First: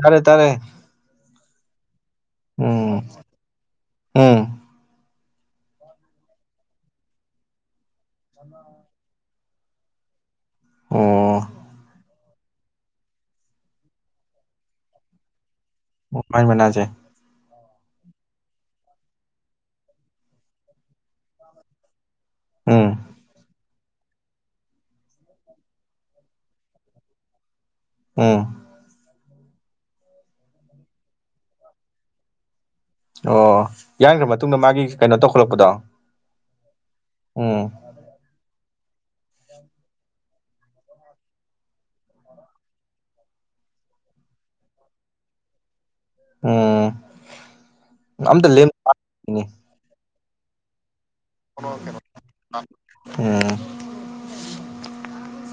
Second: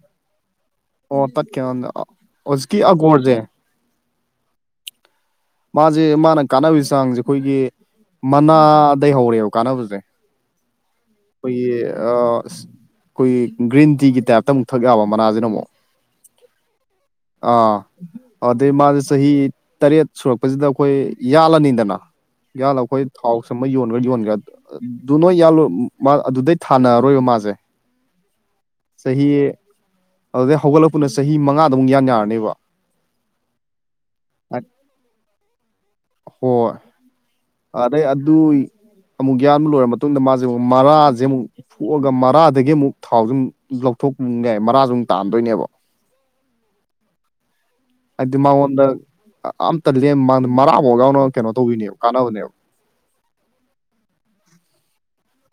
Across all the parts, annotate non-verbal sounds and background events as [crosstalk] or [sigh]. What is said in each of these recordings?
ꯇꯥꯔꯦ ꯇꯥꯔꯦ ꯑꯣ ꯇ꯭ꯠꯈꯤꯕ ꯋꯥꯅꯤꯗ ꯎꯝ ꯎꯝ ꯃꯥꯁꯦ ꯃꯥꯅ ꯀꯥꯟꯅꯕꯒꯤ ꯆꯥꯡꯁꯦ ꯑꯩꯈꯣꯏꯒꯤ ꯃꯅꯥꯗꯩ ꯍꯧꯔꯦꯕ ꯀꯥꯟꯅꯕꯁꯦ ꯑꯣ ꯑꯩꯈꯣꯏ ꯑꯁ ꯑꯩꯈꯣꯏꯒꯤ ꯒ꯭ꯔꯤꯟ ꯇꯤꯒꯤ ꯇꯥꯏꯞꯇ ꯑꯃꯨꯛ ꯊꯛ ꯌꯥꯕ ꯃꯅꯥꯁꯤꯅ ꯑꯃꯨꯛ ꯃꯥꯏ ꯃꯅꯥꯁꯦ ꯑꯥ ꯑꯗꯨꯗꯩ ꯃꯥꯗꯤ ꯆꯍꯤ ꯆꯍꯤ ꯇꯔꯦꯠ ꯁꯨꯔꯛꯄꯁꯤꯗ ꯑꯩꯈꯣꯏ ꯌꯥꯜꯂꯅꯤꯗꯅ ꯌꯥꯜꯂꯒ ꯎꯝ ꯑꯩꯈꯣꯏ ꯊꯥꯎ ꯁꯨꯝꯃ ꯌꯣꯟꯈ꯭ꯔ ꯌꯣꯟꯈ꯭ꯔꯦ ꯑꯗꯨ ꯅꯣꯏ ꯌꯥꯜꯂꯣꯏ ꯃꯥ ꯑꯗꯨꯗꯩ ꯊꯥꯅꯔꯔꯣꯏꯕ ꯃꯥꯁꯦ ꯎꯝ ꯆꯍꯤ ꯑꯗꯨꯗꯩ ꯍꯧꯒꯠꯂꯛꯄꯅ ꯆꯍꯤ ꯃꯉꯥꯗ ꯑꯃꯨꯛ ꯌꯥꯟ ꯌꯥꯔꯅꯦꯕ ꯑꯣ ꯌꯥꯟꯈ꯭ꯔ ꯃꯇꯨꯡꯗ ꯃꯥꯒꯤ ꯀꯩꯅꯣ ꯇꯧꯈꯠꯂꯛꯄꯗꯣ ꯍꯣꯏ ꯑꯣ ꯑꯗꯩ ꯑꯗꯨ ꯑꯃꯨꯛ ꯌꯥꯟꯕ ꯂꯣꯏꯔ ꯃꯇꯨꯡꯗ ꯃꯥꯖꯦ ꯑꯃꯨꯛ ꯃꯔꯥꯖꯦ ꯑꯃꯨꯛ ꯐꯨꯛꯑꯒ ꯃꯔꯥꯗꯒꯤ ꯑꯃꯨꯛ ꯊꯥꯎꯖꯨ ꯃꯨꯛ ꯂꯧꯊꯣꯛ ꯌꯥꯏ ꯃꯔꯥꯁꯖꯨ ꯃꯨꯛ ꯇꯥꯟꯗꯣꯏꯅꯦꯕ ꯎꯝ ꯍꯥꯏꯗꯤ ꯑꯝꯇ ꯂꯦꯝ ꯃꯉꯣꯟꯗ ꯊꯥꯗꯦꯅꯦ ꯑꯝꯇ ꯂꯦꯝ ꯃꯥꯡꯗꯦ ꯃꯔꯥꯕꯣꯛ ꯌꯥꯎꯅ ꯀꯩꯅꯣ ꯇꯧꯕꯤꯅꯦꯕ ꯀꯥꯟꯅꯕꯅꯦꯕ ꯎꯝ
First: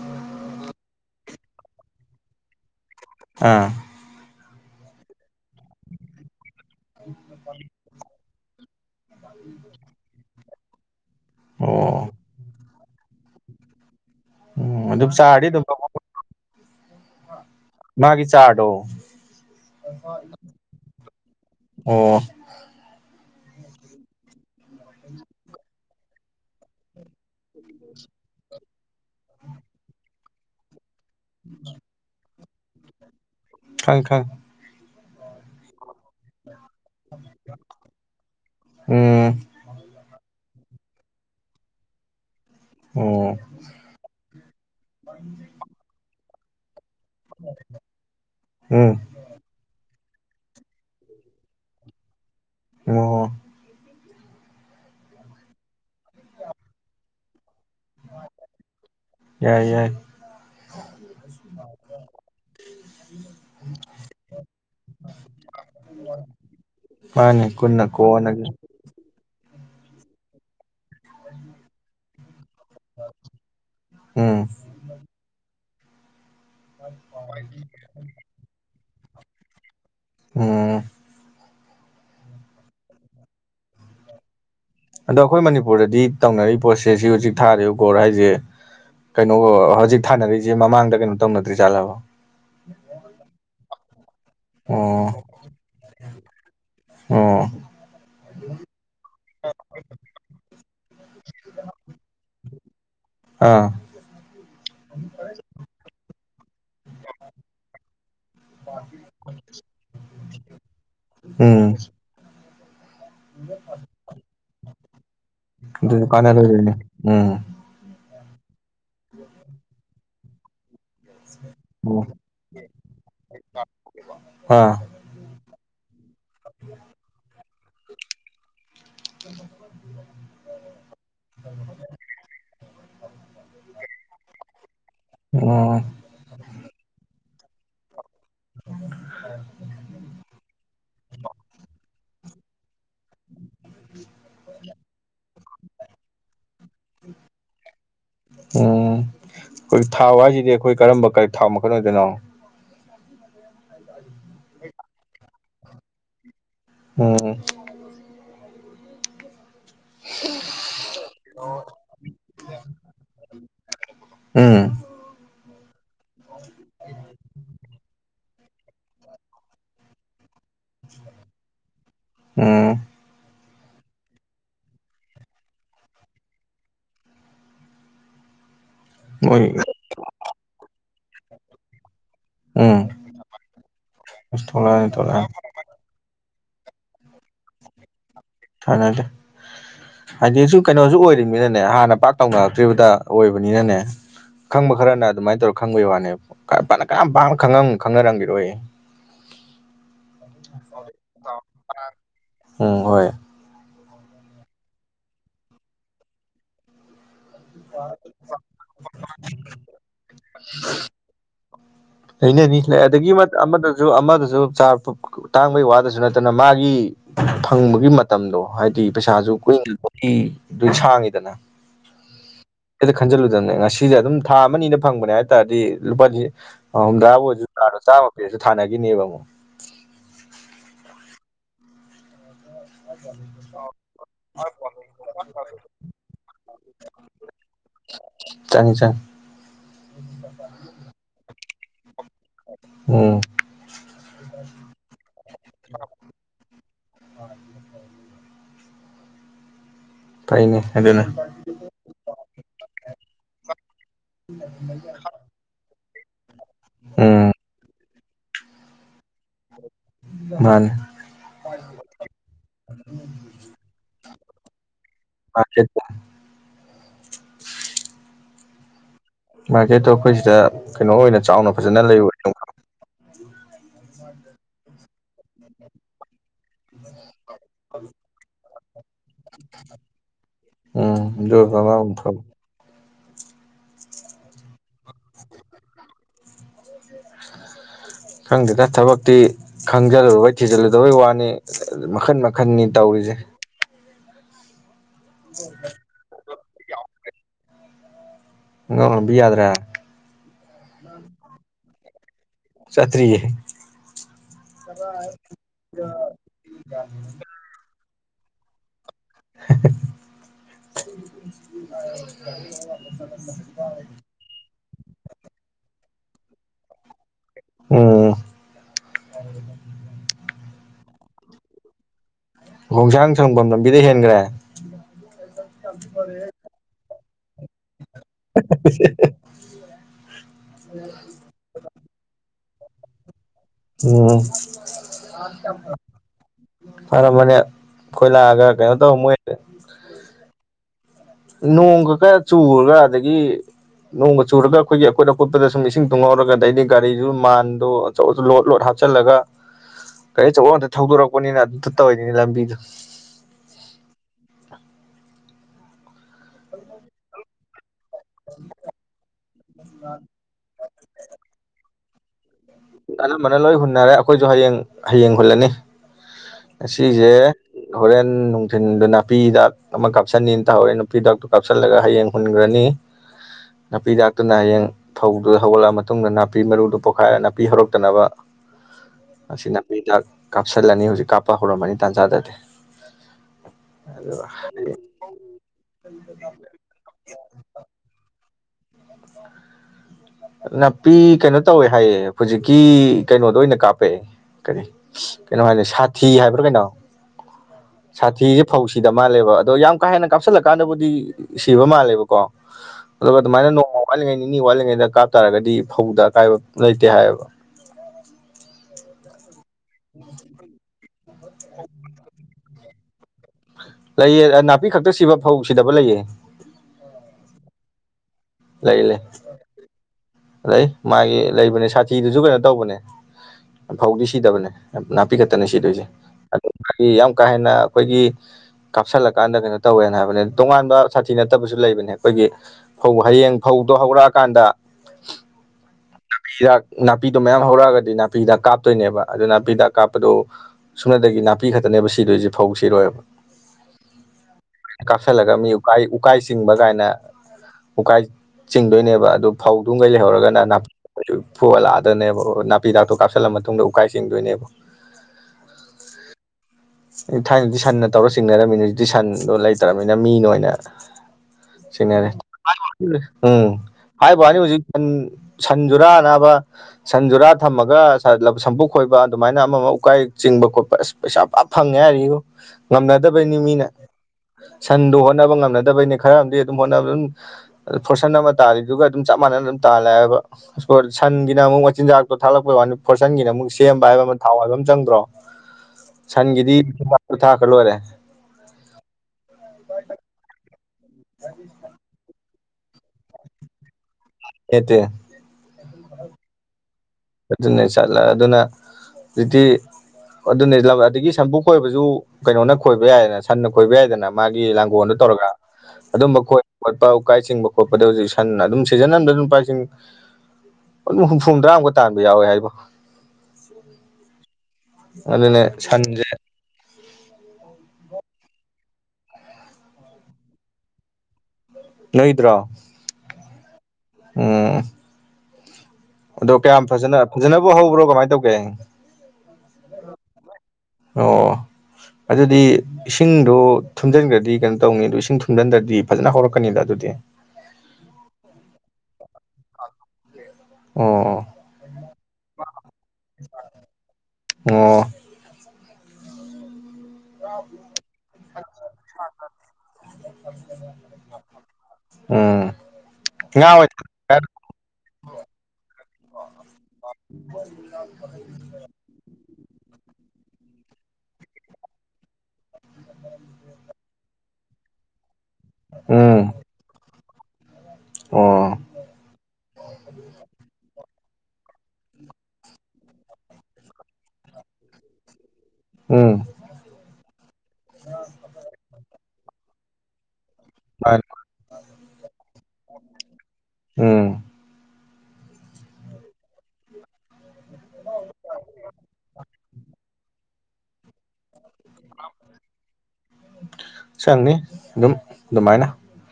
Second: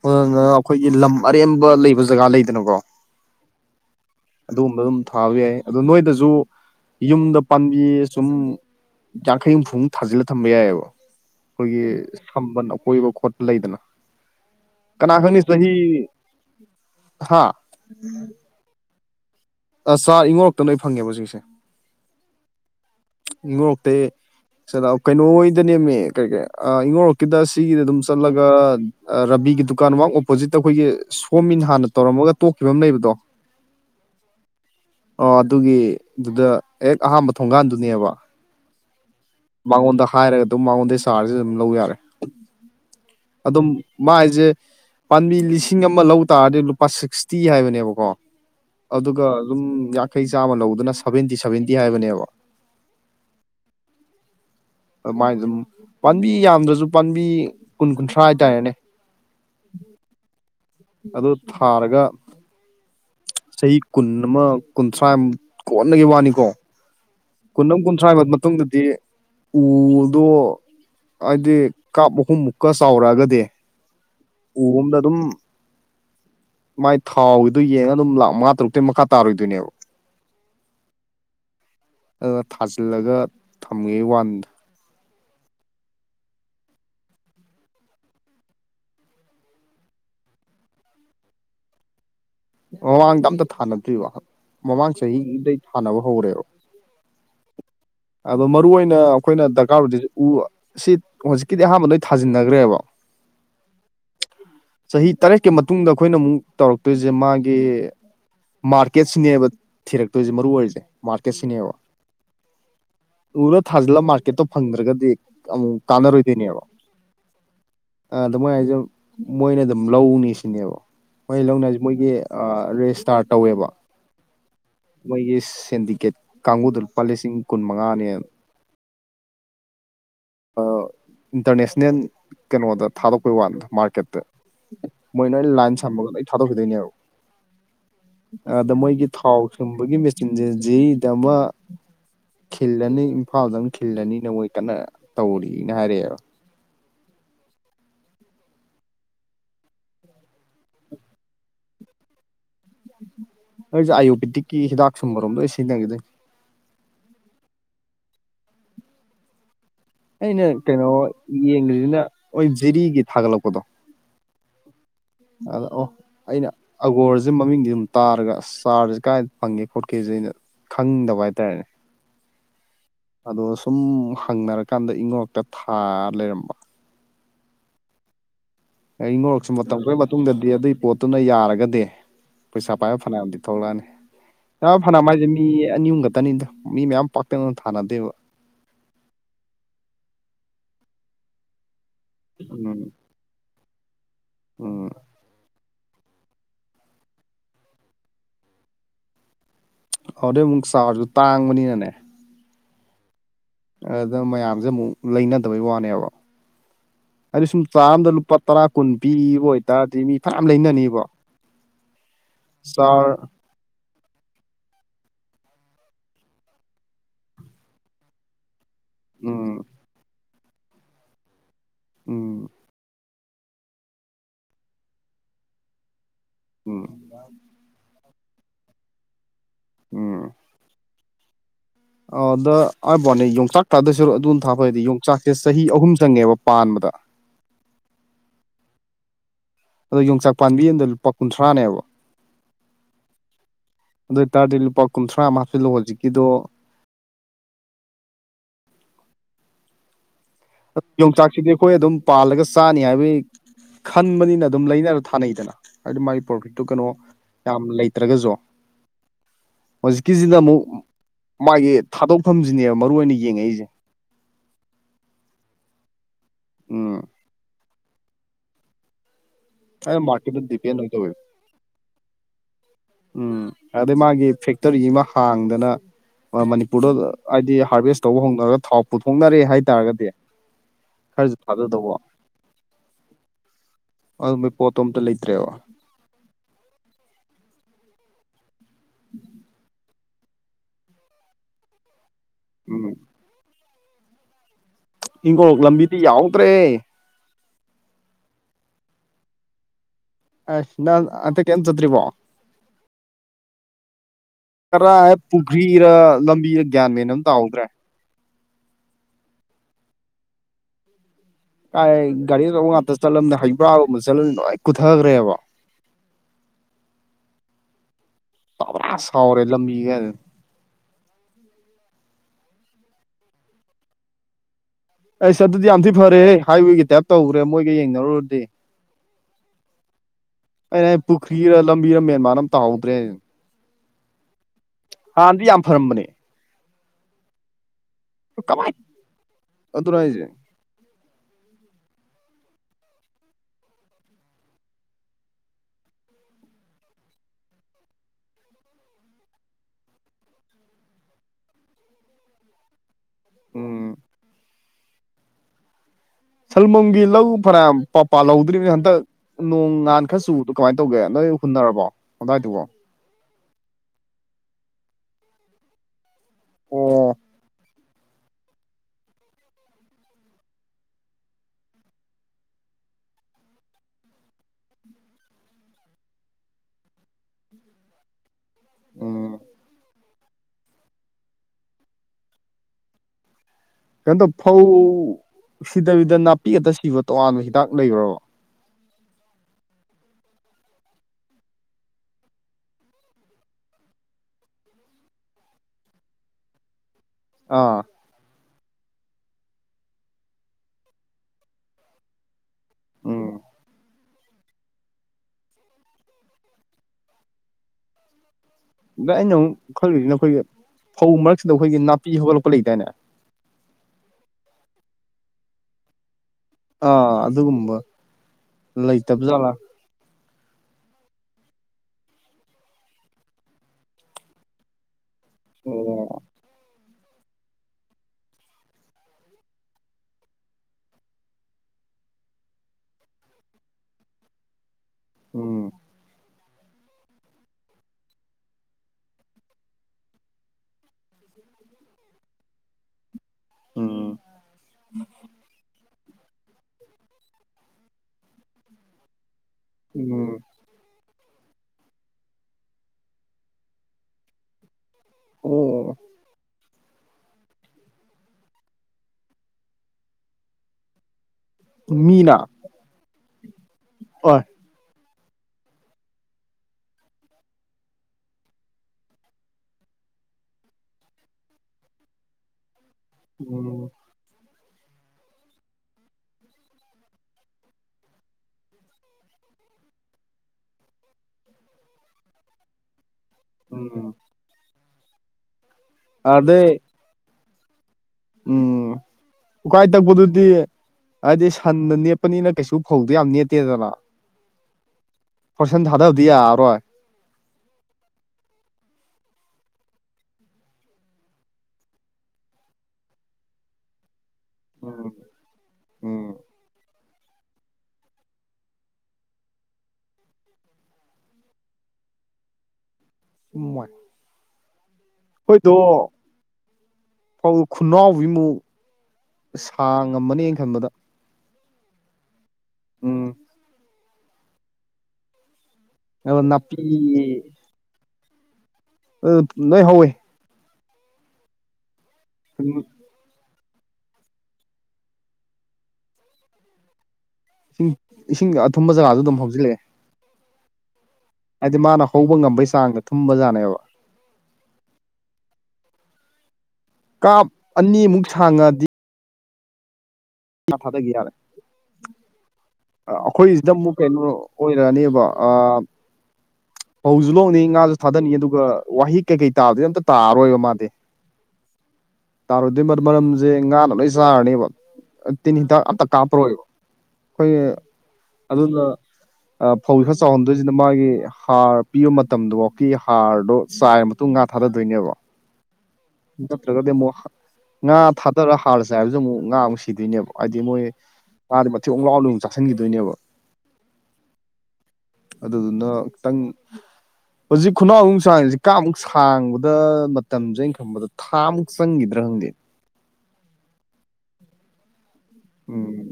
[unintelligible] ꯑꯈꯣꯏꯒꯤ ꯂꯝ ꯑꯔꯦꯝꯕ ꯂꯩꯕ ꯖꯒꯥ ꯂꯩꯗꯅꯀꯣ ꯑꯥ ꯑꯗꯨꯒꯨꯝꯕ ꯑꯗꯨꯝ ꯊꯥꯕ ꯌꯥꯏ ꯑꯗꯨ ꯅꯣꯏꯗꯖꯨ ꯌꯨꯝꯗ ꯄꯥꯝꯕꯤ ꯁꯨꯝ ꯌꯥꯡꯈꯩ ꯍꯨꯝꯐꯨꯃꯨꯛ ꯊꯥꯖꯤꯜꯂ ꯊꯝꯕ ꯌꯥꯏꯕ ꯑꯈꯣꯏꯒꯤ ꯑꯣ ꯁꯝꯕꯟ ꯑꯀꯣꯏꯕ ꯈꯣꯠꯄ ꯂꯩꯗꯅ ꯎꯝ ꯑꯗꯨꯝ ꯀꯅꯥ ꯈꯪꯅꯤ ꯆꯥꯔꯗꯤ ꯑꯗꯨꯝ ꯆꯍꯤ ꯍꯥ ꯃꯥꯒꯤ ꯆꯥꯔꯗꯣ ꯑ ꯆꯥꯔ ꯏꯪꯉꯧꯔꯣꯛꯇ ꯂꯣꯏ ꯐꯪꯉꯦꯕ ꯍꯧꯖꯤꯛꯁꯦ ꯑꯣ ꯏꯉꯧꯔꯣꯛꯇꯩ ꯁꯤꯗ ꯀꯩꯅꯣ ꯍꯣꯏꯗꯅꯦꯃꯤ ꯀꯔꯤ ꯀꯔꯤ ꯑꯥ ꯏꯉꯧꯔꯣꯛꯀꯤꯗ ꯁꯤꯒꯤꯗ ꯑꯗꯨꯝ ꯆꯠꯂꯒ ꯑꯥ ꯔꯕꯤꯒꯤ ꯗꯨꯀꯥꯟ ꯋꯥꯡ ꯑꯣꯄꯣꯖꯤꯠꯇ ꯑꯈꯣꯏꯒꯤ ꯁꯣ ꯃꯤꯟ ꯍꯥꯟꯅ ꯇꯧꯔꯝꯃꯒ ꯇꯣꯛꯈꯤꯕꯝ ꯂꯩꯕꯗꯣ ꯈꯪꯉꯦ ꯈꯪꯉꯦ ꯑꯣ ꯑꯗꯨꯒꯤ ꯗꯨꯗ ꯍꯦꯛ ꯑꯍꯥꯟꯕ ꯊꯣꯡꯒꯥꯟ ꯗꯨꯅꯦꯕ ꯎꯝ ꯃꯉꯣꯟꯗ ꯍꯥꯏꯔꯒ ꯑꯗꯨꯝ ꯃꯉꯣꯟꯗꯩ ꯆꯥꯔꯖꯤ ꯑꯗꯨꯝ ꯂꯧ ꯌꯥꯔꯦ ꯑꯣ ꯑꯗꯨꯝ ꯃꯥꯏ ꯍꯥꯌꯖꯦ ꯄꯥꯟꯕꯤ ꯂꯤꯁꯤꯡ ꯑꯃ ꯂꯧ ꯇꯥꯔꯗꯤ ꯂꯨꯄꯥ ꯁꯤꯛꯁ ꯇꯤ ꯍꯥꯏꯕꯅꯦꯕꯀꯣ ꯎꯝ ꯑꯗꯨꯒ ꯑꯗꯨꯝ ꯌꯥꯡꯈꯩ ꯆꯥꯝꯃ ꯂꯧꯕꯗꯨꯅ ꯁꯚꯦꯟꯇꯤ ꯁꯚꯦꯟꯇꯤ ꯍꯥꯏꯕꯅꯦꯕ ꯑꯣ ꯑꯗꯨꯃꯥꯏ ꯑꯗꯨꯝ ꯄꯥꯝꯕꯤ ꯌꯥꯝꯗ꯭ꯔꯖꯨ ꯄꯥꯝꯕꯤ ꯀꯨꯟ ꯀꯨꯟꯊ꯭ꯔꯥ ꯍꯥꯏꯇꯥꯔꯦꯅꯦ ꯌꯥꯏ ꯌꯥꯏ ꯑꯗꯨ ꯊꯥꯔꯒ [unintelligible] ꯆꯍꯤ ꯀꯨꯟ ꯑꯃꯥ ꯀꯨꯟꯊ꯭ꯔꯥꯃꯨꯛ ꯀꯣꯟꯅꯒꯤ ꯋꯥꯅꯤꯀꯣ ꯃꯥꯅꯤ ꯀꯨꯟꯑꯝ ꯀꯨꯟꯅ ꯀꯨꯟꯊ꯭ꯔꯥꯏ ꯀꯣꯟꯅꯒꯤ ꯃꯇꯨꯡꯗꯗꯤ ꯎꯗꯣ ꯍꯥꯏꯗꯤ ꯀꯥꯞ ꯑꯍꯨꯝꯃꯨꯛ ꯀ ꯆꯥꯎꯔꯛꯑꯒꯗꯤ ꯎꯝ ꯎ ꯑꯝꯗ ꯑꯗꯨꯝ ꯃꯥꯏ ꯊꯥꯎꯒꯤꯗꯨ ꯌꯦꯡꯉꯥ ꯑꯗꯨꯝ ꯂꯥꯛ ꯃꯉꯥ ꯇꯔꯨꯛꯇꯒꯤ ꯃꯈꯥ ꯇꯥꯔꯣꯏꯗꯣꯏꯅꯦꯕ ꯎꯝ ꯑꯗꯨꯅ ꯊꯥꯖꯤꯜꯂꯒ ꯊꯝꯒꯤꯕꯩ ꯋꯥꯟꯅꯤꯗ ꯑꯗꯣ ꯑꯩꯈꯣꯏ ꯃꯅꯤꯄꯨꯔꯗꯗꯤ ꯇꯧꯅꯔꯤ ꯄꯔꯣꯁꯦꯁꯤ ꯍꯧꯖꯤꯛ ꯊꯥꯔꯤ ꯒꯣꯔ ꯍꯥꯏꯖꯦ ꯀꯩꯅꯣ ꯍꯧꯖꯤꯛ ꯊꯥꯅꯔꯤꯖꯦ ꯃꯃꯥꯡꯗ ꯀꯩꯅꯣ ꯇꯧꯅꯗ꯭ꯔꯤ ꯖꯥꯠꯂꯥꯕ ꯃꯃꯥꯡꯗ ꯑꯝꯇ ꯊꯥꯅꯗ꯭ꯔꯤꯕ ꯃꯃꯥꯡ ꯆꯍꯤ ꯑꯣ ꯗꯩ ꯊꯥꯅꯕ ꯍꯧꯔꯦꯕ ꯑꯣ ꯑꯗꯣ ꯃꯔꯨ ꯑꯣꯏꯅ ꯑꯈꯣꯏꯅ ꯗꯔꯀꯥꯔ ꯑꯣꯏꯗꯣꯏꯖꯤ ꯎ ꯁꯤꯠ ꯍꯧꯖꯤꯛꯀꯤꯗꯤ ꯑꯍꯥꯟꯕ ꯂꯣꯏ ꯊꯥꯖꯤꯟꯅꯒꯔꯦꯕ ꯑꯥ ꯆꯍꯤ ꯇꯔꯦꯠꯀꯤ ꯃꯇꯨꯡꯗ ꯑꯈꯣꯏꯅ ꯑꯃꯨꯛ ꯇꯧꯔꯛꯇꯣꯏꯖꯦ ꯃꯥꯒꯤ ꯃꯥꯔꯀꯦꯠ ꯁꯤꯅꯦꯕ ꯊꯤꯔꯛꯇꯣꯏꯖꯦ ꯃꯔꯨ ꯑꯣꯏꯔꯤꯖꯦ ꯃꯥꯔꯀꯦꯠ ꯁꯤꯅꯦꯕ ꯎꯝ ꯎꯗꯣ ꯊꯥꯖꯤꯜꯂ ꯃꯥꯔꯀꯦꯠꯇꯣ ꯐꯪꯗ꯭ꯔꯒꯗꯤ ꯑꯃꯨꯛ ꯑꯗꯨꯁꯨ ꯀꯥꯟꯅꯔꯣꯏꯗꯣꯏꯅꯦꯕ ꯀꯥꯟꯅꯔꯣꯏꯗꯣꯏꯅꯦ ꯎꯝ ꯑꯥꯗ ꯃꯣꯏ ꯍꯥꯏꯁꯖꯦ ꯃꯣꯏꯅ ꯑꯗꯨꯝ ꯂꯧꯅꯤ ꯁꯤꯅꯦꯕ ꯃꯣꯏ ꯂꯧꯅꯤ ꯍꯥꯏꯖꯦ ꯑꯣ ꯃꯣꯏꯒꯤ ꯑꯥ ꯔꯦꯁꯇꯥꯔ ꯇꯧꯋꯦꯕ ꯑꯥ ꯃꯣꯏꯒꯤ ꯁꯦꯟꯗꯤꯀꯦꯠ ꯀꯥꯡꯕꯨꯗꯣ ꯂꯨꯄꯥ ꯂꯤꯁꯤꯡ ꯀꯨꯟ ꯃꯉꯥꯅꯦꯅ [unintelligible] ꯏꯟꯇꯔꯅꯦꯁꯅꯦꯜ ꯀꯩꯅꯣꯗ ꯊꯥꯗꯣꯛꯄꯩ ꯋꯥꯅꯤꯗꯣ ꯃꯥꯔꯀꯦꯠꯇ ꯃꯣꯏ ꯅꯣꯏ ꯂꯥꯏꯟ ꯎꯝ ꯁꯝꯃꯒ ꯅ ꯊꯥꯗꯣꯛꯈꯤꯗꯣꯏꯅꯦꯕ ꯑꯗ ꯃꯣꯏꯒꯤ ꯊꯥꯎ ꯁꯨꯝꯕꯒꯤ ꯃꯦꯆꯤꯟꯁꯦ ꯖꯤꯗ ꯑꯃ ꯈꯤꯜꯂꯅꯤ ꯏꯝꯐꯥꯜꯗ ꯑꯝ ꯈꯤꯜꯂꯅꯤ ꯅ ꯃꯣꯏ ꯀꯟꯅ ꯇꯧꯔꯤꯅ ꯍꯥꯏꯔꯛꯑꯦꯕ [unintelligible] ꯎꯝ ꯑꯩꯈꯣꯏ ꯊꯥꯎ ꯍꯥꯏꯁꯤꯗꯤ ꯑꯩꯈꯣꯏ ꯀꯔꯝꯕ ꯀꯔꯤ ꯊꯥꯎ ꯃꯈꯜ ꯑꯣꯏꯗꯣꯏꯅꯣ ꯑꯩꯁꯨ ꯑꯥꯌꯨꯕꯦꯗꯤꯛꯀꯤ ꯍꯤꯗꯥꯛ ꯁꯨꯝꯕꯔꯣꯝꯗꯣ ꯂꯣꯏ ꯁꯤꯖꯤꯟꯅꯈꯤꯗꯣꯏ ꯎꯝ ꯑꯩꯅ ꯀꯩꯅꯣ ꯌꯦꯡꯒꯤꯖꯤꯅ ꯑꯣꯏ ꯖꯤꯔꯤꯒꯤ ꯊꯥꯒꯠꯂꯛꯄꯗꯣ ꯎꯝ ꯑꯗ ꯑꯣ ꯑꯩꯅ ꯑꯒꯣꯔꯁꯦ ꯃꯃꯤꯡꯗꯤ ꯑꯗꯨꯝ ꯇꯥꯔꯒ ꯆꯥꯔꯁꯦ ꯀꯥꯏ ꯐꯪꯒꯦ ꯈꯣꯠꯀꯦꯁꯦ ꯑꯩꯅ ꯈꯪꯗꯕ ꯍꯥꯏꯇꯥꯔꯦꯅꯦ ꯎꯝ ꯑꯗꯣ ꯁꯨꯝ ꯍꯪꯅꯔꯀꯥꯟꯗ ꯏꯉꯣꯔꯇ ꯊꯥ ꯂꯩꯔꯝꯕ ꯑꯩ ꯃꯣꯏ ꯉꯣꯔꯛꯁꯨ ꯃꯇꯝ ꯈꯔꯒꯤ ꯃꯇꯨꯡꯗꯗꯤ ꯑꯗꯨꯏ ꯄꯣꯠꯇꯨꯅ ꯌꯥꯔꯒꯗꯤ ꯄꯩꯁꯥ ꯎꯝ ꯄꯥꯏꯕ ꯐꯅꯌꯥꯝꯗꯤ ꯊꯣꯛꯂꯛꯑꯅꯤ ꯑꯁ ꯊꯣꯛꯂꯛꯑꯅꯤ ꯐꯅꯌꯥꯝ ꯃꯥꯏꯁꯦ ꯊꯣꯛꯂꯛꯑꯅꯤ ꯃꯤ ꯑꯅꯤ ꯑꯍꯨꯝ ꯈꯛꯇꯅꯤꯗꯣ ꯃꯤ ꯃꯌꯥꯝ [unintelligible] ꯊꯥꯅꯗꯦꯕ ꯐꯅꯗꯦ ꯍꯥꯏꯗꯤꯁꯨ ꯀꯩꯅꯣꯁꯨ ꯑꯣꯏꯔꯤꯃꯤꯅꯅꯦ ꯍꯥꯟꯅ ꯄꯥꯛ ꯎꯝ ꯇꯧꯅꯗ꯭ꯔꯤꯕꯗ ꯑꯣꯏꯕꯅꯤꯅꯅꯦ ꯈꯪꯕ ꯎꯝ ꯈꯔꯅ ꯑꯗꯨꯃꯥꯏꯅ ꯇꯧꯔꯒ ꯈꯪꯕꯒꯤ ꯋꯥꯅꯦ ꯐꯅ ꯀꯌꯥꯝ ꯄꯥꯛꯅ ꯈꯪꯅꯔꯝꯒꯔꯣꯏ ꯑꯗꯨꯗꯩ ꯑꯃꯨꯛ ꯆꯥꯔꯁꯨ ꯇꯥꯡꯕꯅꯤꯅꯅꯦ ꯎꯝ ꯍꯣꯏ ꯑꯗꯨꯗ ꯃꯌꯥꯝꯁꯦ ꯑꯃꯨꯛ ꯂꯩꯅꯗꯕꯩ ꯋꯥꯅꯦꯕ ꯍꯥꯏꯗꯤ ꯁꯨꯝ ꯆꯥ ꯑꯝꯗ ꯂꯨꯄꯥ ꯇꯔꯥ ꯀꯨꯟ ꯄꯤꯕ ꯑꯣꯏꯇꯥꯔꯗꯤ ꯃꯤ ꯐꯔꯌꯥꯝ ꯂꯩꯅꯅꯤꯕꯣ ꯂꯩꯅꯅꯤ ꯂꯩ ꯑꯗꯒꯤ ꯑꯃ ꯑꯗꯨ ꯑꯃꯗꯁꯨ ꯆꯥꯔ ꯇꯥꯡꯕꯩ ꯋꯥꯗꯁꯨ ꯅꯠꯇꯅ ꯃꯥꯒꯤ ꯐꯪꯕꯒꯤ ꯃꯇꯝꯗꯣ ꯍꯥꯏꯗꯤ ꯗꯤ ꯄꯩꯁꯥꯁꯨ ꯎꯝ ꯀꯨꯏꯅꯒꯤ ꯑꯗꯨ ꯁꯥꯡꯉꯤꯗꯅ ꯎꯝ ꯀꯇ ꯈꯟꯖꯜꯂꯨꯗꯕꯅꯦ ꯉꯁꯤꯗ ꯑꯗꯨꯝ ꯊꯥ ꯑꯃ ꯑꯅꯤꯅ ꯐꯪꯕꯅꯦ ꯍꯥꯏꯇꯥꯥꯔꯗꯤ ꯂꯨꯄꯥꯗꯤ ꯎꯝ ꯍꯨꯝꯝꯗꯥꯕꯨ ꯑꯣꯏꯁꯨ ꯆꯥ ꯆꯥꯝꯃ ꯄꯤꯔꯁꯨ ꯊꯥꯅꯈꯤꯅꯦꯕ ꯑꯃꯨꯛ ꯎꯝ ꯑꯣ ꯑꯗ ꯍꯥꯏꯕꯋꯅꯦ ꯌꯣꯡꯆꯥꯛ ꯊꯥꯗꯣꯏ ꯁꯔꯨꯛ ꯑꯗꯨ ꯊꯥꯕ ꯑꯣꯏꯗꯤ ꯌꯣꯡꯆꯥꯛꯁꯦ ꯆꯍꯤ ꯑꯍꯨꯝ ꯆꯪꯉꯦꯕ ꯄꯥꯟꯕꯗ ꯆꯪꯉꯤ ꯆꯪꯉꯤ ꯑꯗꯣ ꯌꯣꯡꯆꯥꯛ ꯄꯥꯝꯕꯤ ꯑꯃꯗ ꯂꯨꯄꯥ ꯀꯨꯟꯊ꯭ꯔꯥꯅꯦꯕ ꯎꯝ ꯑꯗꯨ ꯑꯣꯏꯇꯥꯔꯗꯤ ꯂꯨꯄꯥ ꯀꯨꯟꯊ꯭ꯔꯥ ꯑꯃ ꯍꯥꯞꯤꯜꯂꯛꯑꯣ ꯍꯧꯖꯤꯛꯀꯤꯗꯣ ꯐꯩꯅꯦ ꯑꯗꯨꯅ ꯌꯣꯡꯆꯥꯛꯁꯤꯗꯤ ꯑꯩꯈꯣꯏ ꯑꯗꯨꯝ ꯄꯥꯜꯂꯒ ꯆꯥꯅꯤ ꯍꯥꯏꯕꯒꯤ ꯈꯟꯕꯅꯤꯅ ꯑꯗꯨꯝ ꯂꯩꯅꯔ ꯊꯥꯅꯩꯗꯅ ꯑꯗꯨ ꯃꯥꯒꯤ ꯄ꯭ꯔꯣꯐꯤꯠꯇꯨ ꯀꯩꯅꯣ ꯎꯝ ꯌꯥꯝ ꯂꯩꯇ꯭ꯔꯒꯁꯨ ꯍꯧꯖꯤꯛꯀꯤꯁꯤꯅ ꯑꯃꯨꯛ ꯃꯥꯅꯦ ꯃꯥꯒꯤ ꯊꯥꯗꯣꯛꯐꯝꯁꯤꯅꯦꯕ ꯃꯔꯨ ꯑꯣꯏꯅ ꯌꯦꯡꯉꯛꯏꯁꯦ ꯃꯥꯔꯀꯦꯠꯀꯤ ꯎꯝ ꯃꯥꯔꯀꯦꯠꯇꯣ ꯑꯩꯅ ꯑꯩꯈꯣꯏ ꯁꯤꯗ ꯃꯥꯔꯀꯦꯠꯇ ꯗꯤꯄꯦꯟ ꯑꯣꯏ ꯀꯩꯅꯣ ꯇꯧꯋꯦꯕ ꯑꯣꯏꯅ ꯆꯥꯎꯅ ꯐꯖꯅ ꯂꯩꯕ ꯎꯝ ꯑꯗꯩ ꯃꯥꯒꯤ ꯐꯦꯛꯇꯔꯤ ꯑꯃ ꯍꯥꯡꯗꯅ ꯃꯅꯤꯄꯨꯔꯗ ꯍꯥꯏꯗꯤ ꯍꯥꯔꯚꯦꯁ ꯇꯧꯕ ꯍꯧꯅꯔꯒ ꯊꯥꯎ ꯄꯨꯊꯣꯛꯅꯔꯦ ꯍꯥꯏꯇꯥꯔꯒꯗꯤ ꯎꯝ ꯑꯗꯨ ꯈꯔꯁꯨ ꯑꯣꯏꯕ ꯑꯃ ꯊꯥꯖꯗꯧꯕ ꯑꯃꯨꯛ ꯐꯕ ꯑꯗꯨꯅ ꯄꯣꯠꯇꯣ ꯑꯝꯇ ꯂꯩꯇ꯭ꯔꯦꯕ ꯈꯪꯗꯦꯗ ꯊꯕꯛꯇꯤ ꯈꯪꯖꯜꯂꯨꯗꯕꯩ ꯊꯤꯖꯤꯜꯂꯨꯗꯕꯩ ꯋꯥꯅꯤ ꯃꯈꯟ ꯃꯈꯟꯅꯤ ꯎꯝ ꯇꯧꯔꯤꯁꯦ ꯍꯤꯡꯒꯣꯔꯣꯛ ꯂꯝꯕꯤꯗꯤ ꯌꯥꯍꯧꯗ꯭ꯔꯦ ꯉꯥꯎꯅꯕꯤ ꯌꯥꯗ꯭ꯔꯦ ꯑ ꯅ ꯑꯗ ꯀꯦꯟꯟ ꯆꯗ꯭ꯔꯤꯕ ꯋꯥꯣ ꯆꯇꯔꯤꯌꯦ ꯈꯔ ꯍ ꯄꯨꯈ꯭ꯔꯤꯔ ꯂꯝꯕꯤꯗ ꯒ꯭ꯌꯥꯟ ꯃꯦꯟ ꯑꯃ ꯇꯥꯍꯧꯗ꯭ꯔꯦ [unintelligible] ꯀꯥꯏ ꯒꯥꯔꯤ ꯑꯧꯕ ꯉꯥꯛꯇ ꯆꯠꯂꯝꯗ ꯍꯩꯕ꯭ꯔꯥꯒꯨꯝꯕ ꯆꯠꯂꯝꯃꯤ ꯂꯣꯏ ꯀꯨꯊꯈ꯭ꯔꯦꯕ ꯎꯝ ꯇꯕꯥ ꯁꯥꯎꯔꯦ ꯂꯝꯕꯤꯒ ꯈꯣꯡꯁꯥꯡ ꯁꯪꯐꯝ ꯂꯝꯕꯤꯗ ꯍꯦꯟꯈ꯭ꯔꯦ ꯑꯩꯁ ꯑꯗꯨꯗꯤ ꯌꯥꯝ ꯊꯤ ꯐꯔꯦ ꯍꯥꯏꯋꯦꯒꯤ ꯇꯥꯏꯞ ꯇꯧꯈ꯭ꯔꯦ ꯃꯣꯏꯒ ꯌꯦꯡꯅꯔꯨꯔ [unintelligible] ꯑꯩꯅ ꯑ ꯄꯨꯈ꯭ꯔꯤꯔ ꯂꯝꯕꯤꯔ ꯃꯦꯟꯃꯥꯔ ꯑꯃ ꯇꯥꯍꯧꯗ꯭ꯔꯦ ꯎꯝ ꯍꯥꯟꯅꯗꯤ ꯌꯥꯝ ꯐꯔꯝꯕꯅꯦ ꯐꯔ ꯃꯅꯦ ꯑꯩꯈꯣꯏ ꯂꯥꯛꯑꯒ ꯀꯃꯥꯏ ꯀꯩꯅꯣ ꯇꯧꯔ ꯃꯣꯏꯁꯦ ꯑꯗꯨꯅ ꯍꯥꯏꯁꯤꯦ ꯅꯣꯡꯒ ꯈꯔ ꯆꯨꯔꯒ ꯑꯗꯒꯤ ꯅꯣꯡꯃ ꯆꯨꯔꯒ ꯑꯩꯈꯣꯏꯒꯤ ꯑꯀꯨꯠ ꯑꯀꯨꯠꯄꯗ ꯁꯨꯝ ꯏꯁꯤꯡ ꯇꯨꯡꯍꯧꯔꯒ ꯑꯩꯗꯤ ꯒꯥꯔꯤꯁꯨ ꯃꯥꯟꯗꯣ ꯑꯆꯧ ꯂꯣꯠ ꯂꯣꯠ ꯍꯥꯞꯆꯤꯜꯂꯒ ꯀꯒꯥꯔꯤ ꯑꯆꯧ ꯑꯝꯇ ꯊꯧꯗꯣꯔꯛꯄꯅꯤꯅ ꯑꯗꯨꯝꯇ ꯇꯧꯔꯤꯅꯤꯅꯦ ꯂꯝꯕꯤꯗꯣ ꯎꯝ ꯁꯜꯃꯝꯒꯤ ꯂꯧ ꯐꯔ ꯄꯄꯥ ꯂꯧꯗ꯭ꯔꯤꯕꯅꯤ ꯍꯟꯗꯛ ꯅꯣꯡ ꯉꯥꯟ ꯈꯔ ꯆꯨꯕꯗꯣ ꯀꯃꯥꯏꯅ ꯇꯧꯒꯦ ꯅꯣꯏ ꯍꯨꯟꯅꯔꯕꯣ ꯑꯗꯨꯋꯥꯏꯗꯨꯒꯣ ꯑꯅꯝꯕꯅ ꯂꯣꯏ ꯍꯨꯟꯅꯔꯦ ꯑꯩꯈꯣꯏꯁꯨ ꯍꯌꯦꯡ ꯍꯌꯦꯡ ꯍꯨꯜꯂꯅꯤ ꯑꯣ ꯑꯁꯤꯁꯦ ꯍꯣꯔꯦꯟ ꯅꯨꯡꯊꯤꯟꯗ ꯅꯥꯄꯤꯗꯥꯛ ꯑꯃ ꯀꯥꯞꯁꯤꯟꯅꯤꯅ ꯇꯍꯔꯦ ꯅꯨꯄꯤꯗꯥꯛꯇꯣ ꯀꯥꯞꯁꯤꯜꯂꯒ ꯍꯌꯦꯡ ꯎꯟꯒꯅꯤ ꯅꯥꯄꯤꯗꯥꯛꯇꯨꯅ ꯍꯌꯦꯡ ꯐꯧꯗꯨ ꯍꯧꯒꯠꯂꯑ ꯃꯇꯨꯡꯗ ꯅꯥꯄꯤ ꯃꯔꯨꯗꯨ ꯄꯣꯛꯈꯥꯏꯔꯒ ꯄꯤ ꯍꯧꯔꯛꯇꯅꯕ ꯎꯝ ꯑꯁꯤꯅꯄꯤ ꯍꯤꯗꯥꯛ ꯀꯥꯞꯁꯤꯜꯂꯅꯤ ꯍꯧꯖꯤꯛ ꯀꯥꯞꯄ ꯍꯧꯔꯝꯃꯅꯤ ꯇꯥꯟꯖꯥꯗꯗꯤ ꯀꯟꯇꯣ ꯑꯗꯨꯒ ꯐꯧ ꯁꯤꯗꯕꯤꯗ ꯅꯥꯄꯤ ꯈꯛꯇ ꯄꯤꯕ ꯇꯣꯉꯥꯟꯕ ꯍꯤꯗꯥꯛ ꯂꯩꯈ꯭ꯔꯣ [unintelligible] ꯅꯥꯄꯤ ꯀꯩꯅꯣ ꯇꯧꯋꯦ ꯍꯥꯏꯌꯦ ꯍꯧꯖꯤꯛꯀꯤ ꯀꯩꯅꯣꯗ ꯑꯣꯏꯅ ꯀꯥꯞꯄꯛꯦ ꯀꯔꯤ ꯀꯩꯅꯣ ꯍꯥꯏꯅꯤ ꯁꯥꯊꯤ ꯍꯥꯏꯕ꯭ꯔꯥ ꯀꯩꯅꯣ ꯑꯥ ꯁꯥꯊꯤꯁꯦ ꯐꯧ ꯁꯤꯗ ꯃꯥꯜꯂꯦꯕ ꯑꯗꯣ ꯌꯥꯝ ꯀꯥ ꯍꯦꯟꯅ ꯀꯥꯞꯁꯤꯜꯂꯀꯥꯟꯗꯕꯨꯗꯤ ꯁꯤꯕ ꯃꯥꯜꯂꯦꯕꯀꯣ ꯑꯗꯨꯒ ꯎꯝ ꯃꯥꯏ ꯅ ꯋꯥꯠꯂꯤꯉꯩ ꯅꯤꯅꯤ ꯋꯥꯠꯂꯤꯉꯩꯗ ꯀꯥꯞꯇꯥꯥꯔꯒꯗꯤ ꯐꯧꯗ ꯑꯀꯥꯏꯕ ꯂꯩꯇꯦ ꯍꯥꯏꯌꯦꯕ ꯑꯗ ꯑꯩꯅ ꯑꯃꯨꯛ ꯈꯜꯂꯤꯜꯂꯤꯁꯤꯅ ꯑꯩꯈꯣꯏꯒꯤ ꯐꯧ ꯃꯔꯛꯁꯤꯗ ꯑꯩꯈꯣꯏꯒꯤ ꯅꯥꯄꯤ ꯍꯧꯒꯠꯂꯛꯄ ꯂꯩꯗꯥꯏꯅꯦ ꯂꯩꯑ ꯅꯥꯄꯤ ꯈꯛꯇ ꯁꯤꯕ ꯐꯧ ꯁꯤꯗꯕ ꯂꯩꯌꯦ ꯑꯥ ꯑꯗꯨꯒꯨꯝꯕ ꯂꯩꯇꯕꯖꯥꯠꯂꯥ ꯂꯩꯗ ꯃꯥꯒꯤ ꯂꯩꯕꯅꯦ ꯁꯥꯊꯤꯗꯨꯁꯨ ꯀꯩꯅꯣ ꯇꯧꯕꯅꯦ ꯐꯧꯗꯤ ꯁꯤꯗꯕꯅꯦ ꯅꯥꯄꯤ ꯈꯛꯇꯅꯦ ꯁꯤꯗꯣꯏꯁꯦ ꯑꯣ ꯑꯣ ꯃꯥꯒꯤ ꯌꯥꯝ ꯀꯥ ꯍꯦꯟꯅ ꯑꯩꯈꯣꯏꯒꯤ ꯀꯥꯞꯁꯤꯜꯂꯀꯥꯟꯗ ꯀꯩꯅꯣ ꯇꯧꯋꯦꯅ ꯍꯥꯏꯕꯅꯦ ꯇꯣꯉꯥꯟꯕ ꯁꯥꯊꯤ ꯅꯠꯇꯕꯁꯨ ꯂꯩꯕꯅꯦ ꯑꯩꯈꯣꯏꯒꯤ ꯐꯧ ꯍꯌꯦꯡ ꯐꯧꯗꯣ ꯍꯧꯔꯛꯑꯀꯥꯟꯗ ꯎꯝ ꯅꯥꯄꯤꯗꯥꯛ ꯅꯥꯄꯤꯗꯣ ꯃꯌꯥꯝ ꯍꯧꯔꯛꯑꯒꯗꯤ ꯅꯥꯄꯤꯗꯥꯛ ꯀꯥꯞꯇꯣꯏꯅꯦꯕ ꯑꯗꯨ ꯅꯥꯄꯤꯗꯥꯛ ꯀꯥꯞꯄꯗꯨ ꯁꯨꯞꯅꯗꯒꯤ ꯅꯥꯄꯤ ꯈꯛꯇꯅꯦꯕ ꯁꯤꯗꯣꯏꯁꯦ ꯐꯧ ꯁꯤꯔꯣꯏꯑꯕ ꯎꯝ ꯀꯥꯞꯁꯤꯜꯂꯒ ꯃꯤ ꯎꯀꯥꯏ ꯎꯀꯥꯏ ꯆꯤꯡꯕ ꯀꯥꯏꯅ ꯎꯀꯥꯏ ꯆꯤꯡꯗꯣꯏꯅꯦꯕ ꯑꯗꯨ ꯐꯧꯗꯨꯒꯩ ꯎꯝ ꯂꯩꯍꯧꯔꯒꯅ ꯐꯨꯍꯜꯂꯛꯑꯗꯅꯦꯕ ꯑꯣ ꯅꯥꯄꯤꯗꯥꯛꯇꯣ ꯀꯥꯞꯁꯤꯜꯂ ꯃꯇꯨꯡꯗ ꯎꯀꯥꯏ ꯆꯤꯡꯗꯣꯏꯅꯦꯕ ꯑꯣ ꯊꯥꯏꯅꯗꯤ ꯁꯟꯅ ꯇꯧꯔ ꯆꯤꯡꯅꯔꯝꯃꯤꯅ ꯑꯗꯨꯗꯤ ꯁꯟꯗꯣ ꯂꯩꯇ꯭ꯔꯃꯤꯅ ꯃꯤꯅ ꯑꯣꯏꯅ ꯁꯤꯅꯦꯔꯦ ꯃꯤꯅ ꯎꯝ ꯍꯥꯏꯕꯅꯤ ꯑꯣꯏ ꯍꯧꯖꯤꯛ ꯁꯟꯖꯨꯔꯥ ꯔꯕ ꯁꯟ ꯖꯨꯔꯥ ꯊꯝꯃꯒ ꯁꯝꯕꯨꯨꯛ ꯈꯣꯏꯕ ꯑꯗꯨꯃꯥꯏꯅ ꯑꯃ ꯑꯃ ꯎꯀꯥꯏ ꯆꯤꯡꯕ ꯈꯣꯠꯄ ꯑꯁ ꯄꯩꯁꯥ ꯄꯥ ꯐꯪꯉꯦ ꯍꯥꯏꯔꯤꯕ‌ꯣ ꯉꯝꯅꯗꯕꯩꯅ‌ꯦ ꯃꯤꯅ ꯎꯝ ꯁꯟꯗꯣ ꯍꯣꯠꯅꯕ ꯉꯝꯅꯗꯕꯩꯅꯤ ꯈꯔ ꯑꯃꯗꯤ ꯑꯗꯨꯝ ꯍꯣꯠꯅꯕ ꯑꯗꯨꯝ ꯑꯗꯨ ꯐꯣꯔꯁꯟ ꯑꯃ ꯇꯥꯜꯂꯤꯗꯨꯒ ꯑꯗꯨꯝ ꯆꯞ ꯃꯥꯟꯅꯅ ꯑꯗꯨꯝ ꯇꯥꯜꯂꯦꯍꯥꯏꯕ ꯁꯟꯒꯤꯅ ꯑꯃꯨꯛ ꯃꯆꯤꯟꯖꯥꯛꯇꯣ ꯊꯥꯂꯛꯄ ꯋꯥꯅꯤ ꯐꯣꯔ ꯁꯟꯒꯤꯅ ꯑꯃꯨꯛ ꯁꯦꯝꯕ ꯍꯥꯏꯕ ꯎꯝ ꯑꯃ ꯊꯥꯎ ꯍꯥꯏꯕ ꯑꯃ ꯆꯪꯗ꯭ꯔꯣ ꯁꯟꯒꯤꯗꯤ ꯑꯗꯩ ꯊꯥꯛꯈ꯭ꯔ ꯂꯣꯏꯔꯦ ꯎꯝ ꯎꯀꯥꯏ ꯇꯛꯄꯗꯨꯗꯤ ꯍꯥꯏꯗꯤ ꯁꯟꯗ ꯅꯦꯠꯄꯅꯤꯅ ꯀꯩꯁꯨ ꯐꯧꯗ ꯌꯥꯝ ꯅꯦꯠꯇꯦꯗꯅ ꯍꯦꯇꯦ ꯐꯣꯔꯁꯦꯟ ꯊꯥꯗꯕꯗꯤ ꯌꯥꯔꯔꯣꯏ ꯑꯗꯨꯅꯦ ꯆꯠꯂꯒ ꯑꯗꯨꯅ ꯍꯧꯖꯤꯛꯇꯤ ꯑꯗꯨꯅꯦ ꯑꯗꯒꯤ ꯁꯝꯕꯨꯛ ꯀꯣꯏꯕꯁꯨ ꯀꯩꯅꯣꯅ ꯈꯣꯏꯕ ꯌꯥꯏꯗꯅ ꯁꯟꯅ ꯈꯣꯏꯕ ꯌꯥꯏꯗꯅ ꯃꯥꯒꯤ ꯂ ꯍꯣꯟꯅ ꯎꯝ ꯇꯩꯔꯒ ꯑꯗꯨꯝꯕ ꯎꯝ ꯈꯣꯠꯄ ꯈꯣꯠꯄ ꯎꯀꯥꯏ ꯆꯤꯡꯕ ꯈꯣꯠꯄꯗ ꯍꯧꯖꯤꯛ ꯁꯟꯅ ꯑꯗꯨꯝ ꯁꯤꯖꯤꯟꯅꯝꯗ ꯂꯨꯄꯥꯁꯤꯡ ꯑꯗꯨꯝ ꯍꯨꯝꯐꯨꯍꯨꯝꯗ꯭ꯔꯥꯃꯨꯛꯀ ꯇꯥꯟꯕ ꯌꯥꯎꯋꯦ ꯍꯥꯏꯕꯣ ꯎꯣꯏ ꯑꯗꯨꯅꯦ ꯑꯩꯈꯣꯏꯗꯣ ꯁꯟꯁꯦ ꯐꯩ ꯈꯨꯅꯥꯎꯕꯤꯃꯨꯛ ꯁꯥꯡꯉꯝꯃꯅꯤ ꯑꯩꯅ ꯈꯟꯕꯗ ꯅꯣꯏꯗ꯭ꯔꯥ ꯎꯝ ꯎꯝ ꯑꯗꯣ ꯀꯌꯥꯝ ꯐꯖꯅ ꯐꯖꯅꯕꯨ ꯍꯧꯕ꯭ꯔꯣ ꯀꯃꯥꯏꯅ ꯇꯧꯒꯦ ꯎ ꯂ‌ꯣꯏ ꯍꯧꯋꯦ ꯑꯣ ꯑꯗꯨꯗꯤ ꯏꯁꯤꯡꯗꯣ ꯊꯨꯝꯖꯤꯟꯈ꯭ꯔꯗꯤ ꯀꯩꯅꯣ ꯇꯧꯅꯤ ꯑꯗꯨꯣ ꯏꯁꯤꯡ ꯊꯨꯝꯖꯤꯟꯗ꯭ꯔꯗꯤ ꯐꯖꯅ ꯍꯧꯔꯛꯀꯅꯤꯗ ꯑꯗꯨꯗꯤ ꯏꯁꯤꯡ ꯏꯁꯤꯡ ꯑꯊꯨꯝꯕ ꯖꯒꯥꯗ ꯑꯗꯨꯝ ꯍꯧꯖꯤꯜꯂꯛꯑꯦ ꯑꯣ ꯍꯥꯏꯗꯤ ꯃꯥꯅ ꯍꯧꯕ ꯉꯝꯕꯩ ꯆꯥꯡꯗ ꯊꯨꯝꯕ ꯖꯥꯠꯅꯦꯕ ꯑꯣ ꯀꯥꯞ ꯑꯅꯤꯃꯨꯛ ꯁꯥꯡꯉꯗꯤ [unintelligible] [inaudible] ꯊꯥ ꯌꯥꯔꯦ ꯎꯝ ꯉꯥ ꯑꯩꯈꯣꯏꯁꯤꯗ ꯑꯃꯨꯛ ꯑꯣꯏꯅ ꯀꯩꯅꯣ ꯑꯣꯏꯔꯛꯑꯅꯤꯕ ꯐꯧꯁꯨ ꯂꯣꯡꯅꯤ ꯉꯥꯁꯨ ꯊꯥꯗꯅꯤ ꯑꯗꯨꯒ ꯋꯥꯍꯩ ꯀꯩꯀꯩ ꯇꯥꯕꯗꯨꯗꯤ ꯑꯝꯠꯇ ꯇꯥꯔꯔꯣꯏꯕ ꯃꯥꯗꯤ ꯇꯥꯔꯣꯏꯗꯣꯏ ꯃꯔꯝꯁꯦ ꯉꯥꯅ ꯂꯣꯏ ꯆꯥꯔꯅꯤꯕ ꯇꯤꯟ ꯍꯤꯗꯥꯛ ꯑꯝꯇ ꯎꯝ ꯀꯥꯞꯄꯔꯣꯏꯕ ꯑꯩꯈꯣꯏ ꯑꯣ ꯑꯗꯨꯅ ꯐꯧ ꯈꯔ ꯆꯥꯎꯍꯟꯗꯣꯏꯁꯤꯅ ꯃꯥꯒꯤ ꯍꯥꯔ ꯄꯤꯕ ꯃꯇꯝꯗꯨꯐꯥꯎꯀꯤ ꯍꯥꯔꯗꯣ ꯆꯥꯏꯔ ꯃꯇꯨꯡ ꯉꯥ ꯊꯥꯗꯗꯣꯏꯅꯦꯕ ꯎꯝ ꯅꯠꯇ꯭ꯔꯒꯗꯤ ꯑꯃꯨꯛ ꯉꯥ ꯊꯥꯗꯔ ꯍꯥꯔ ꯆꯥꯏꯕꯁ‌ꯦ ꯉꯥ ꯑꯃꯨꯛ ꯁꯤꯗꯣꯏꯅꯦꯕ ꯍꯥꯏꯗꯤ ꯃꯣꯏ ꯃꯥꯅꯤ ꯃꯥꯗꯤ ꯃꯇꯤꯕ‌ꯣꯡ ꯂꯥꯎꯅ ꯑꯗꯨꯝ ꯆꯥꯁꯤꯟꯈꯤꯗꯣꯏꯅꯦꯕ ꯎꯝ ꯑꯗꯨꯗꯨꯅ ꯈꯤꯇꯪ ꯍꯧꯖꯤꯛ ꯈꯨꯅꯥꯎꯕꯤ ꯃꯨꯛ ꯁꯥꯡꯉꯤꯁ‌ꯦ ꯀꯥꯃꯨꯛ ꯁꯥꯡꯕꯗ ꯃꯇꯝꯁꯦ ꯑꯩꯅ ꯈꯪꯕꯗ ꯊꯥꯨꯛ ꯆꯪꯈꯤꯗ꯭ꯔꯥ ꯍꯪꯗꯦ ꯆꯪꯅꯤ ꯑꯗꯨꯝ ꯑꯗꯨꯃꯥꯏꯅ ꯎꯝ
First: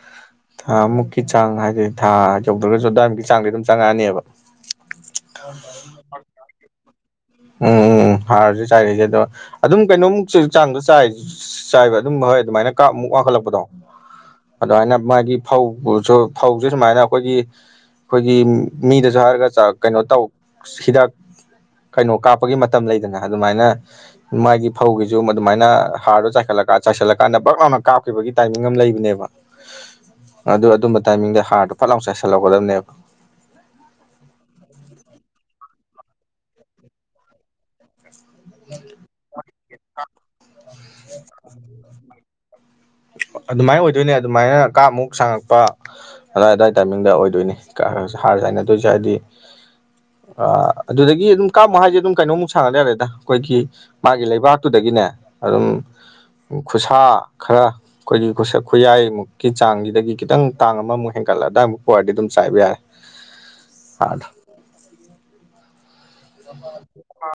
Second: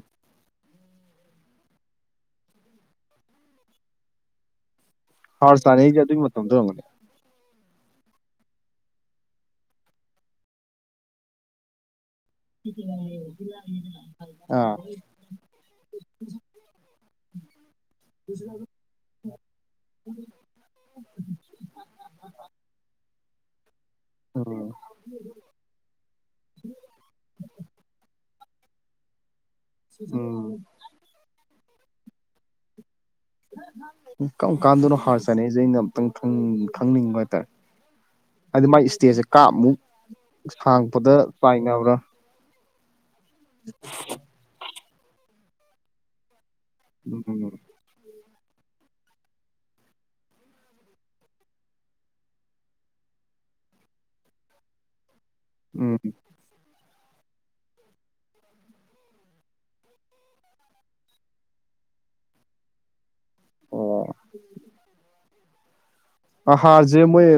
ꯊꯥ ꯃꯨꯛꯀꯤ ꯆꯥꯡ ꯍꯥꯏꯗꯤ ꯊꯥ ꯌꯧꯗ꯭ꯔꯒꯁꯨ ꯑꯗꯨꯋꯥꯏꯃꯨꯛꯀꯤ ꯆꯥꯡꯗꯤ ꯑꯗꯨꯝ ꯆꯪꯉꯛꯑꯅꯤꯕ ꯍꯥꯔ ꯆꯥꯏ ꯔꯤꯉꯩꯒꯤ ꯑꯗꯨ ꯃꯇꯝꯝꯗ‌ꯣ ꯑꯣꯏꯔꯝꯅꯤ ꯎꯝ ꯍꯥꯔꯁꯨ ꯆꯥꯏꯔꯛꯏꯁꯦ ꯑꯗ ꯑꯗꯨꯝ ꯀꯩꯅꯣꯃꯨꯛ ꯆ ꯆꯥꯡꯗ ꯆꯥꯏꯔꯤꯁ ꯆꯥꯏꯕ ꯑꯗꯨꯝ ꯍꯣꯏ ꯑꯗꯨꯃꯥꯏꯅ ꯀꯥꯞ ꯃꯨꯛ ꯋꯥꯡꯈꯠꯂꯛꯄꯗꯣ ꯑꯥ ꯑꯗꯨꯃꯥꯏꯅ ꯃꯥꯒꯤ ꯐꯧꯁꯨ ꯐꯧꯁꯦ ꯁꯨꯃꯥꯏꯅ ꯑꯩꯈꯣꯏꯒꯤ ꯑꯩꯈꯣꯏꯒꯤ ꯃꯤꯗꯁꯨ ꯍꯥꯏꯔꯒ ꯆ ꯀꯩꯅꯣ ꯇꯧ ꯍꯤꯗꯥꯛ ꯀꯩꯅꯣ ꯀꯥꯞꯄꯒꯤ ꯃꯇꯝ ꯂꯩꯗꯅ ꯑꯗꯨꯃꯥꯏꯅ ꯃꯥꯒꯤ ꯐꯧꯒꯤꯁꯨ ꯑꯗꯨꯃꯥꯏꯅ ꯍꯥꯔꯗꯣ ꯆꯥꯏꯈꯠꯂ ꯆꯥꯏꯁꯤꯜꯂꯀꯥꯟꯗ ꯕꯛ ꯑꯃ ꯀꯥꯞꯈꯤꯕꯒꯤ ꯇꯥꯏꯃꯤꯡ ꯑꯃ ꯂꯩꯕꯅꯦꯕ ꯎꯝ ꯑꯗꯨ ꯑꯗꯨꯝꯕ ꯇꯥꯏꯃꯤꯡꯗ ꯍꯥꯔꯗꯣ ꯄꯠꯂꯥꯎ ꯆꯥꯏꯁꯜꯍꯛꯒꯗꯕꯅꯦꯕ ꯀꯔꯝ ꯀꯥꯟꯗꯅꯣ ꯍꯥꯔ ꯆꯥꯅꯩꯁꯦ ꯑꯩꯅ ꯑꯃꯨꯛꯇꯪ ꯈꯪꯅꯤꯡꯕ ꯍꯥꯏꯇꯥꯔꯦ ꯍꯥꯏꯗꯤ ꯃꯥꯏ ꯏꯁꯇꯦꯖꯁꯦ ꯀꯥꯞꯃꯨꯛ ꯁꯥꯡꯉꯛꯄꯗ ꯆꯥꯏꯅꯕ꯭ꯔꯥ ꯑꯗꯨꯃꯥꯏꯅ ꯑꯣꯏꯗꯣꯏꯅꯦ ꯑꯗꯨꯃꯥꯏꯅ ꯀꯥ ꯃꯨꯛ ꯁꯥꯡꯉꯛꯄ ꯑꯏ ꯑꯗꯥꯏ ꯇꯥꯏꯃꯤꯡꯗ ꯎꯝ ꯑꯣꯏꯗꯣꯏꯅꯤ ꯍꯥꯔꯁꯦ ꯍꯥꯏꯅꯗꯣꯏꯁꯦ ꯍꯥꯏꯗꯤ ꯑ ꯑꯗꯨꯗꯒꯤ ꯑꯗꯨꯝ ꯀꯥꯞꯃꯣ ꯍꯥꯏꯁꯦ ꯑꯗꯨꯝ ꯀꯩꯅꯣꯃꯨꯛ ꯁꯥꯟꯅꯗ ꯌꯥꯔꯦꯗ ꯑꯩꯈꯣꯏꯒꯤ ꯃꯥꯒꯤ ꯂꯩꯕꯥꯛꯇꯨꯗꯒꯤꯅꯦ ꯑꯗꯨꯝ ꯎꯝ ꯈꯨꯁꯥ ꯈꯔ ꯑꯩꯈꯣꯏꯒꯤ ꯈꯨꯌꯥꯏꯃꯨꯛꯀꯤ ꯆꯥꯡꯁꯤꯗꯒꯤ ꯈꯤꯇꯪ ꯇꯥꯡ ꯑꯃꯃꯨꯛ ꯍꯦꯟꯒꯠꯂꯗꯥꯏ ꯑꯃꯨꯛ ꯄ ꯑꯣꯏꯔꯗꯤ ꯑꯗꯨꯝ ꯆꯥꯏꯕ ꯌꯥꯔꯦ ꯑ ꯑꯣ ꯍꯥꯥꯖꯦ ꯃꯌꯦ